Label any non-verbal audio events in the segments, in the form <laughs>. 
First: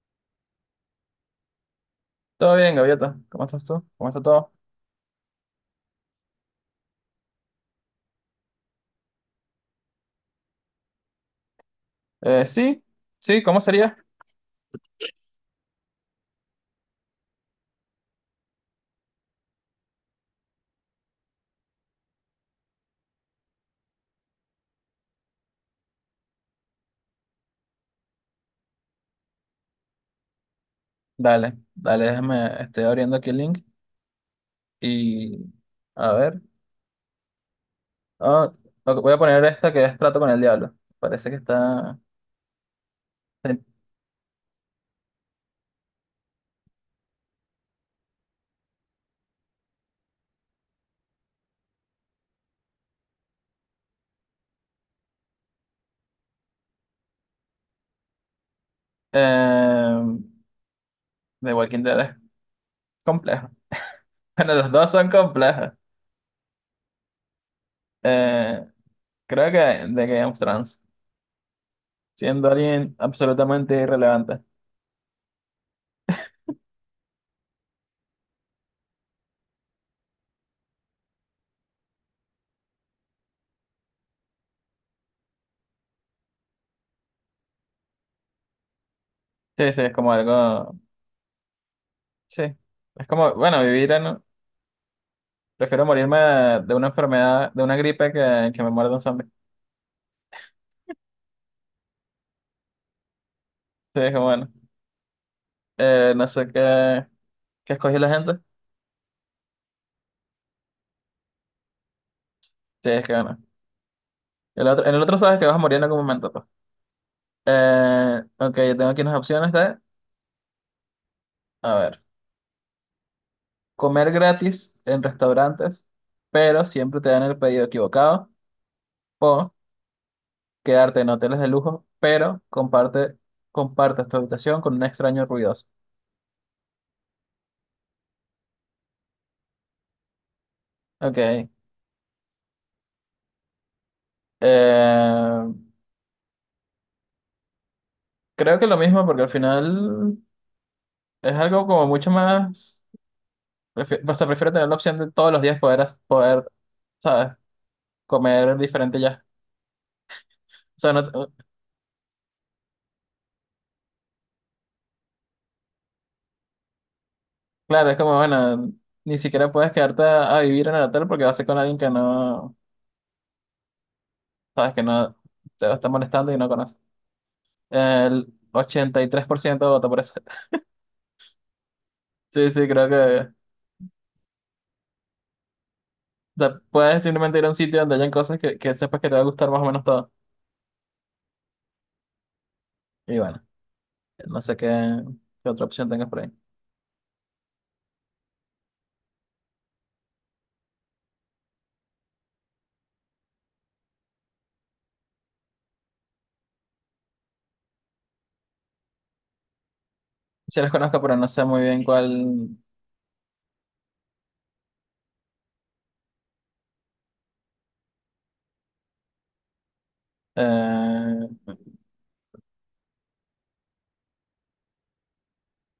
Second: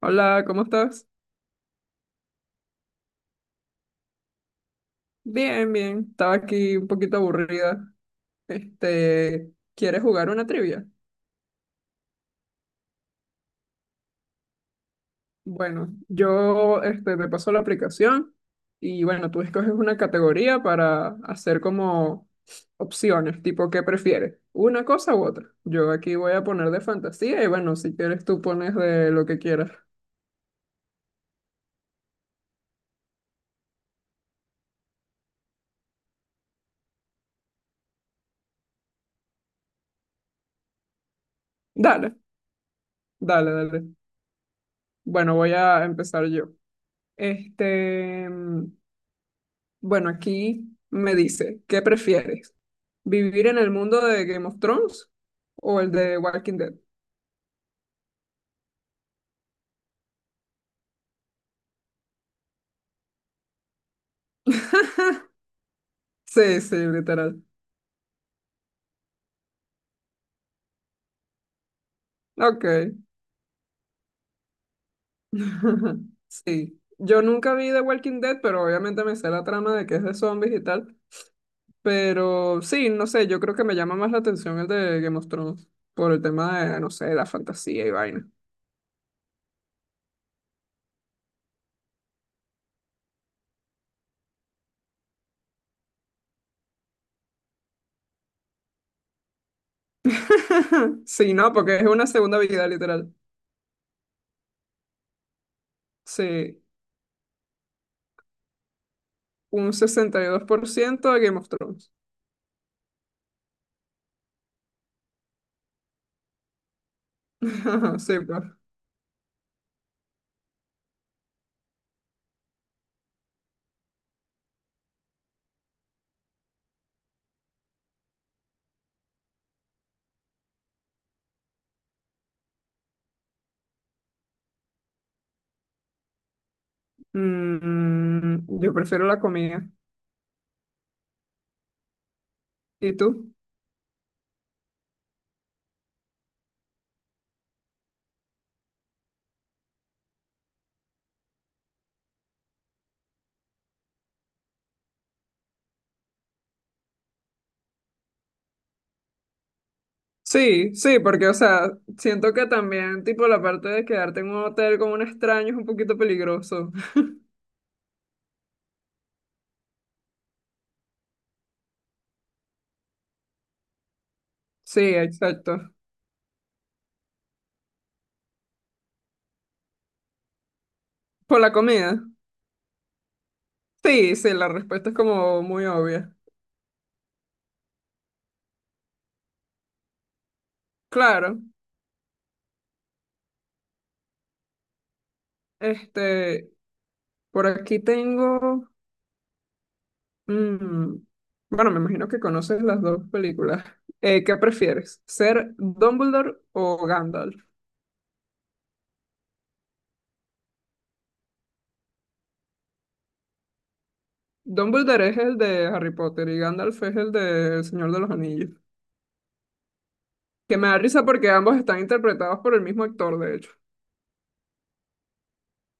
Hola, ¿cómo estás? Todo bien, Gaviota. ¿Cómo estás tú? ¿Cómo está todo? Bien, bien. Estaba aquí un poquito aburrida. ¿Quieres jugar una trivia? Sí, sí, ¿cómo sería? Bueno, yo te paso la aplicación y bueno, tú escoges una categoría para hacer como opciones, tipo ¿qué prefieres? ¿Una cosa u otra? Yo aquí voy a poner de fantasía y bueno, si quieres tú pones de lo que quieras. Dale, dale, déjame, estoy abriendo aquí el link y a ver. Ah, ok, voy a poner esta que es Trato con el Diablo. Parece que está Dale, dale, dale. Bueno, voy a empezar yo. Este, mm, bueno, aquí me dice, ¿qué prefieres? ¿Vivir en el mundo de Game of Thrones o el de Walking Dead? eh, de Walking Dead es complejo. <laughs> Bueno, los dos son <laughs> complejos. Sí, sí, literal. Eh, Creo que de Game of Thrones, siendo Ok. alguien absolutamente irrelevante. <laughs> Sí. Yo nunca vi The Walking Dead, pero obviamente me sé la trama de que es de zombies y tal. Pero sí, no sé, yo creo que me llama más la atención el de Game of Thrones por el tema de, no sé, la fantasía y vaina. Sí, sí, es como algo. Sí, es como, bueno, vivir en, prefiero morirme de una enfermedad, de una gripe, que me muerda un zombie. <laughs> Sí, no, porque es una segunda vida, literal. Sí, es que bueno. No sé Sí, qué escogió la gente. un 62% de Game of Thrones. Sí, es que bueno. El otro, en el otro sabes que vas a morir en algún momento, pues. <laughs> Sí, pues. Ok, yo tengo aquí unas opciones de, a ver, comer gratis en restaurantes, pero siempre te dan el pedido equivocado, o quedarte en hoteles de lujo, pero comparte, compartes tu habitación con un extraño ruidoso. Mm, yo prefiero la comida. Ok. ¿Y tú? Creo que lo mismo, porque al final. Es algo como mucho más, o sea, prefiero tener la opción de todos los días poder, poder, ¿sabes? Comer diferente ya. Sí, O sea, sí, no, porque, o sea, siento que también, tipo, la parte de quedarte en un hotel con un extraño es un poquito peligroso. <laughs> claro, es como, bueno, ni siquiera puedes quedarte a vivir en el hotel porque vas a ser con alguien que no, ¿sabes? Que Sí, no te va exacto. a estar molestando y no conoce. El 83% vota por eso. <laughs> ¿Por la comida? Sí, sí, creo que, o Sí, sí, la respuesta es como muy obvia. sea, puedes simplemente ir a un sitio donde hayan cosas que sepas que te va a gustar más o menos todo. Claro, Y bueno, no sé qué otra opción tengas por ahí. este, por aquí mm, bueno, me imagino que conoces las dos películas. ¿Qué prefieres? ¿Ser Dumbledore o Gandalf? Sí las conozco, pero no sé muy bien cuál... Dumbledore es el de Harry Potter y Gandalf es el de El Señor de los Anillos. Que me da risa porque eh, ambos están interpretados por el mismo actor, de hecho.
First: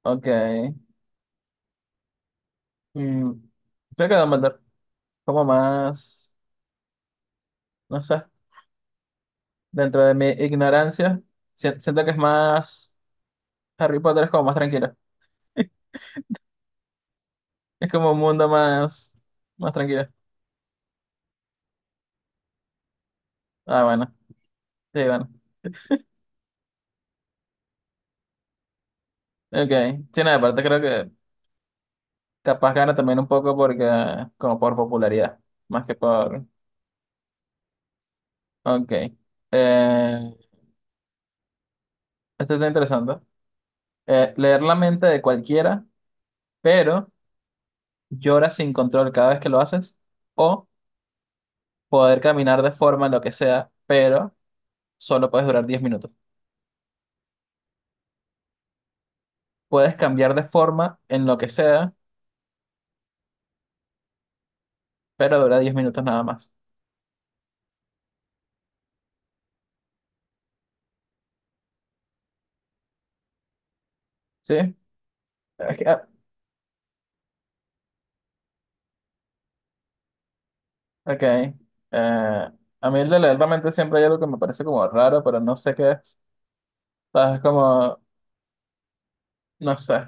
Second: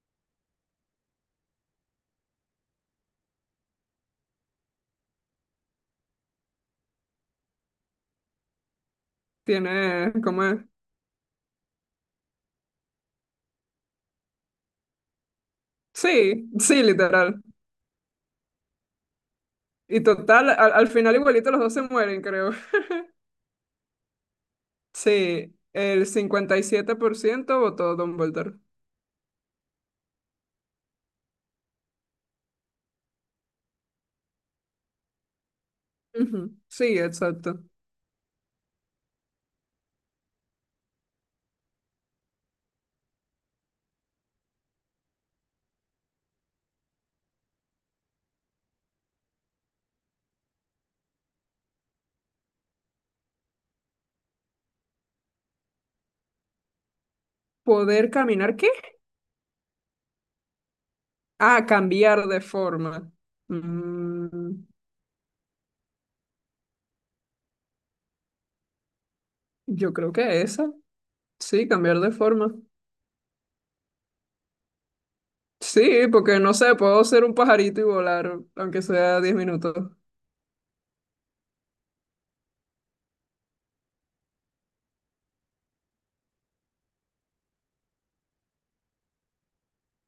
ok. Mm, creo que Dumbledore, como más, no sé, dentro de Tiene, mi ¿cómo es? ignorancia, siento que es más, Harry Potter es como más tranquilo. <laughs> Sí, sí, literal. Es como un mundo más, más Y tranquilo. total, al final igualito los dos se mueren, creo. <laughs> Ah, bueno, sí, bueno. Sí, el 57% votó Dumbledore. Ok. Sí, nada, aparte creo que capaz gana también un poco porque, como por popularidad, más que por... Ujú, sí, exacto. Ok. Eh, Esto está interesante. Leer la mente de cualquiera, pero llora sin control cada vez que lo haces, o poder caminar de forma, en lo que sea, pero solo puedes durar 10 minutos. ¿Poder caminar qué? Puedes cambiar de forma en lo que Ah, sea, cambiar de forma. Mm, pero dura 10 minutos nada más. yo creo que esa. Sí, cambiar de forma. ¿Sí? Ok. Ah, Sí, porque no sé, puedo ser un pajarito y volar, aunque sea 10 minutos. ok. Eh, a mí el de leer la mente siempre hay algo que me parece como raro, pero no sé qué es. ¿Sabes? Como, no sé.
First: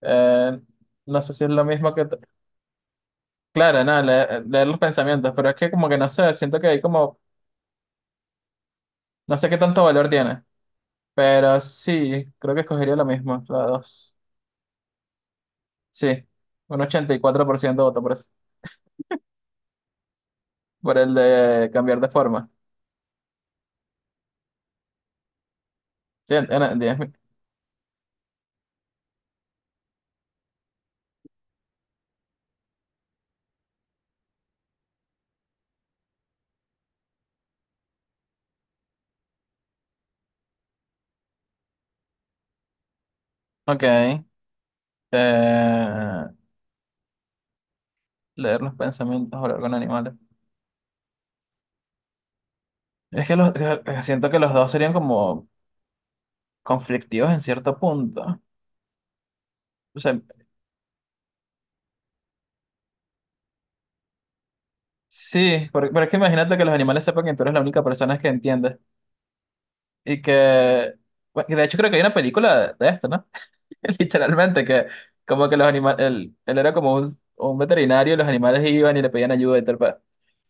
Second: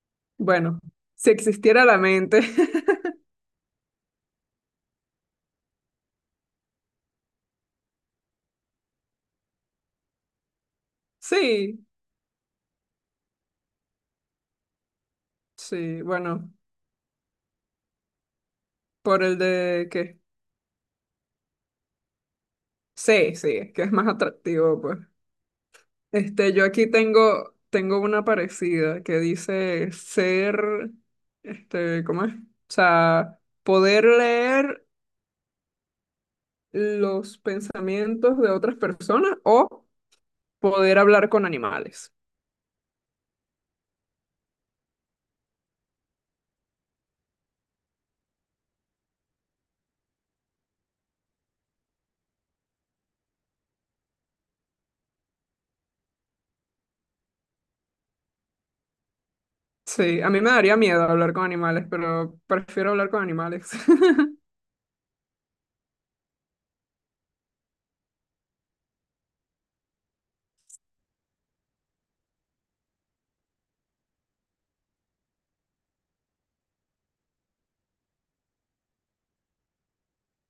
Eh, Bueno, no si sé si es lo existiera mismo la que... mente. <laughs> claro, nada, leer los pensamientos, pero es que como que no sé, siento que hay como... No sé qué tanto valor tiene, pero Sí, sí, creo que escogería lo mismo, la dos. sí, Sí, bueno, un 84% votó por por el de que Por el de cambiar de forma. sí, sí, es que es más atractivo, pues. Sí, Yo en aquí 10 mil. tengo una parecida que dice ser, ¿cómo es? O sea, poder leer los pensamientos de otras personas o poder hablar con animales. Ok. Leer los pensamientos, hablar con animales. Es que los, siento que los dos serían como conflictivos en cierto punto. O sea, Sí, a mí me daría miedo hablar con animales, pero prefiero hablar con animales. <laughs> sí, pero, es que imagínate que los animales sepan que tú eres la única persona que entiende. Y que, bueno, que de hecho creo que hay una película de esto, ¿no? <laughs> Literalmente, que como que los animales, él era como un veterinario y los animales iban y le pedían ayuda y tal.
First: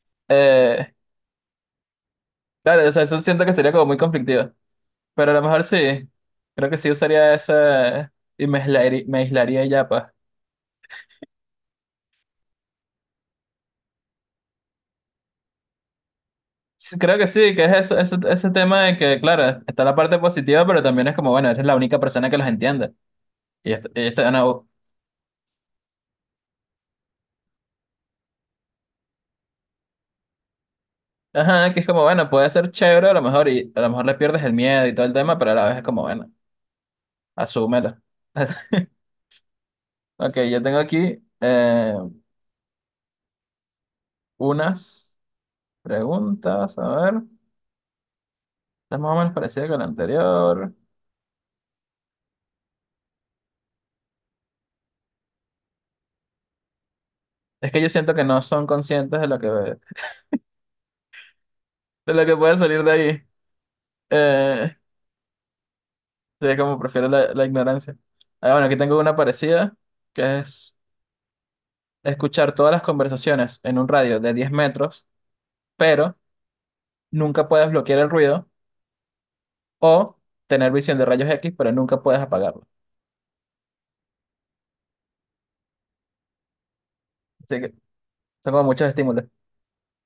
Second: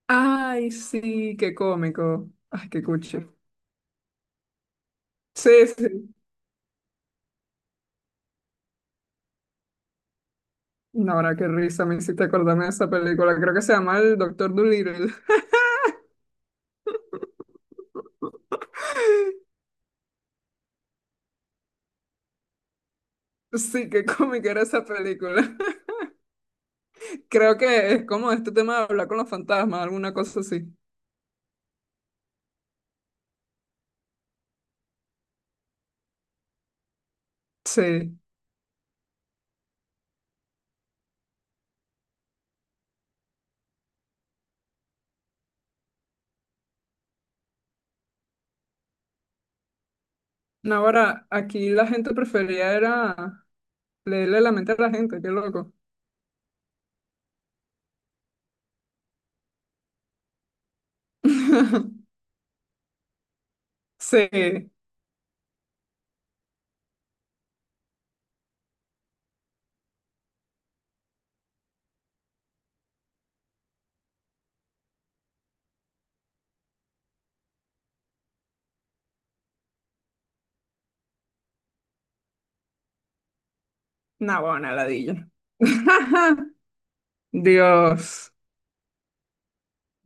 Ay, Eh, sí, qué cómico. Ay, qué claro, o sea, cuchi. eso siento que sería como muy conflictivo. Pero a lo Sí, mejor sí. sí. Creo que sí usaría esa y me aislaría ya, pues. No, ahora qué risa me hiciste acordarme de esa película. Creo que se llama El Doctor Dolittle. <laughs> Sí, creo que sí, que es ese tema de que, claro, está la parte positiva, pero también es como, bueno, eres la única persona que los entiende. Sí, Y qué esto, cómica era no, esa película. <laughs> Creo que es como este tema de hablar con los fantasmas, alguna cosa así. ajá, que es como, bueno, puede ser chévere a lo mejor y a lo mejor le pierdes el miedo y todo el tema, pero a la vez es como, bueno, asúmelo. Sí. <laughs> Ok, yo tengo aquí unas preguntas, a ver, es más o menos parecida con la anterior. No, ahora aquí la gente prefería era leerle la mente a la gente, qué loco. Es que yo siento que no son conscientes de <laughs> lo que puede salir de ahí. Sí, Eh, sí, como prefiero la ignorancia. Ah, bueno, aquí tengo una parecida, que es escuchar todas las conversaciones en un radio de 10 metros, pero nunca puedes bloquear el ruido, o tener visión de rayos X, pero nunca puedes apagarlo. no, bueno, una ladilla. <laughs> Así que Dios, son como muchos estímulos.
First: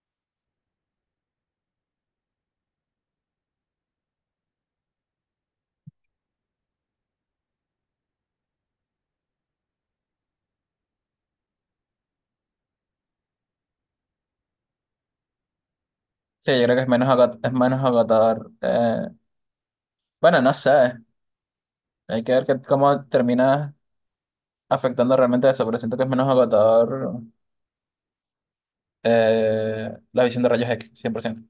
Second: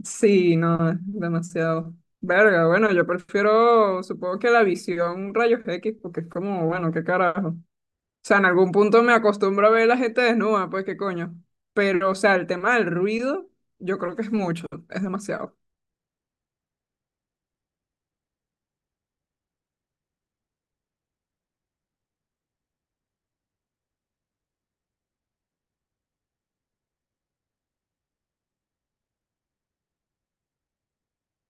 sí, no, es demasiado. Verga, bueno, yo prefiero, supongo que la visión rayos X, porque es como, bueno, qué carajo. O sea, en algún punto me acostumbro a ver la gente desnuda, pues qué coño. Pero, o sea, el tema del ruido, yo creo que es mucho, es demasiado. Sí, yo creo que es menos agotador. Bueno, no sé, hay que ver cómo termina afectando realmente eso, pero siento que es menos agotador la visión de rayos X, 100%.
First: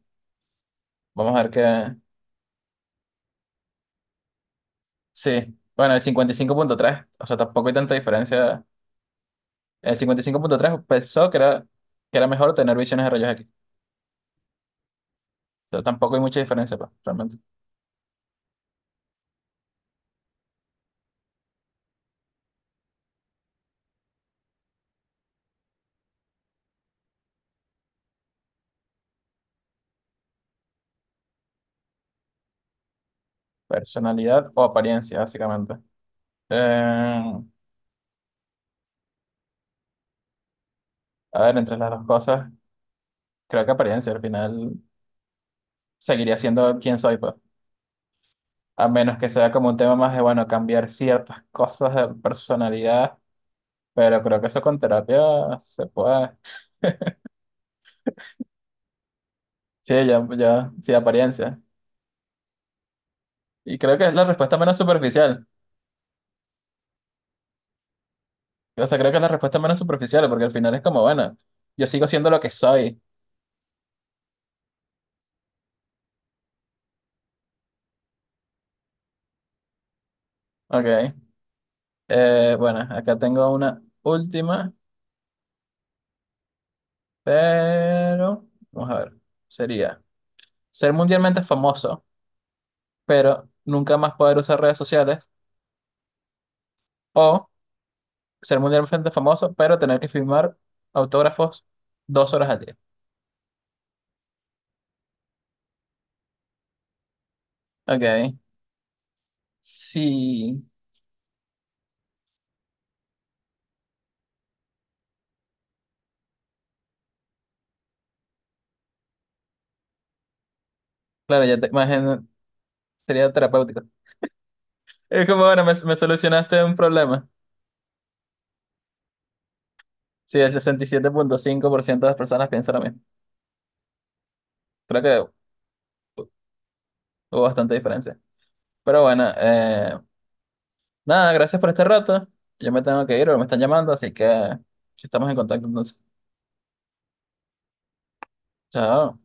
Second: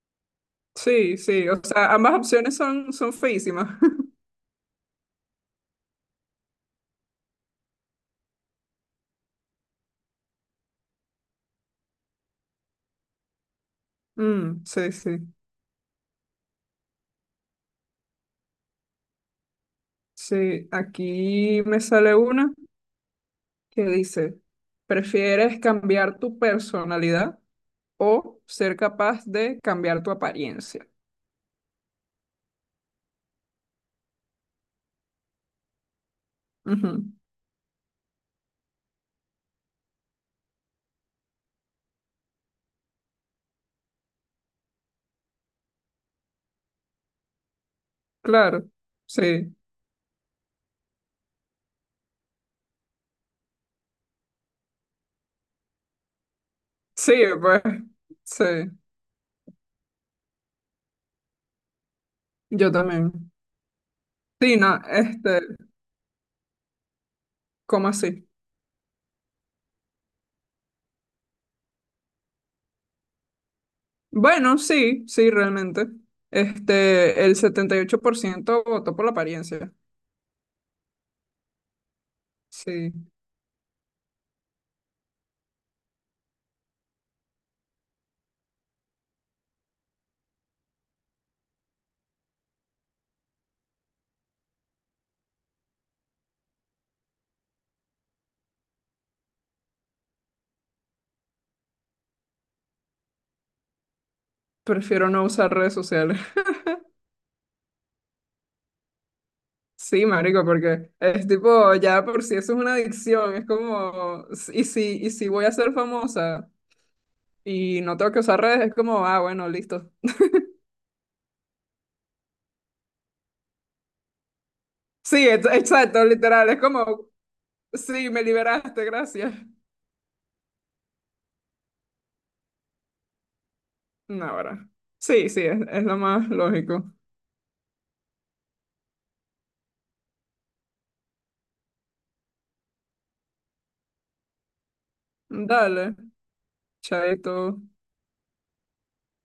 Sí, Vamos a sí, ver o sea, qué, ambas opciones son feísimas. <laughs> sí, bueno, el 55,3 o sea, tampoco hay tanta diferencia. El 55,3 pensó que era mejor tener visiones de rayos X. Mm, sí, sí. O sea, tampoco hay mucha diferencia, pues, realmente. Sí, aquí me sale una. Que dice, ¿prefieres cambiar tu personalidad o ser capaz de cambiar tu apariencia? Personalidad o apariencia, básicamente. Ujú, Eh, a ver, entre las dos cosas, creo que apariencia al final seguiría siendo quien soy, pues. claro, A menos que sea sí, como un tema más de, bueno, cambiar ciertas cosas de personalidad, pero creo que eso con terapia se puede. sí, <laughs> pues, sí, Sí, ya, ya, sí, apariencia. yo también. Y creo que es la respuesta Sí, menos no, superficial, ¿cómo así? o sea, creo que la respuesta es menos superficial porque al final es como, bueno, yo sigo siendo lo que soy. Bueno, sí, sí, realmente. El 78% votó por la apariencia. Ok. Bueno, Sí, acá tengo una última, pero vamos a ver. Sería ser mundialmente famoso, pero nunca más poder usar redes sociales, o ser mundialmente famoso, pero tener que firmar autógrafos 2 horas al día. prefiero no usar redes sociales. <laughs> Ok. Sí, marico, Sí. porque es tipo, ya por si eso es una adicción, es como, y si voy a ser famosa, y no tengo que usar redes, es como, ah, bueno, listo. Claro, ya te imagino, sería terapéutico. Es Sí, como, bueno, me exacto, literal, es solucionaste un como, problema. sí, me liberaste, gracias. Sí, el 67,5% de las personas piensan lo mismo. No, ahora. Creo Sí, que sí, es lo más lógico. hubo bastante diferencia. Pero bueno, nada, gracias por este rato. Yo me tengo que ir, me están llamando, así que estamos en contacto Dale, entonces. chaito. Chao.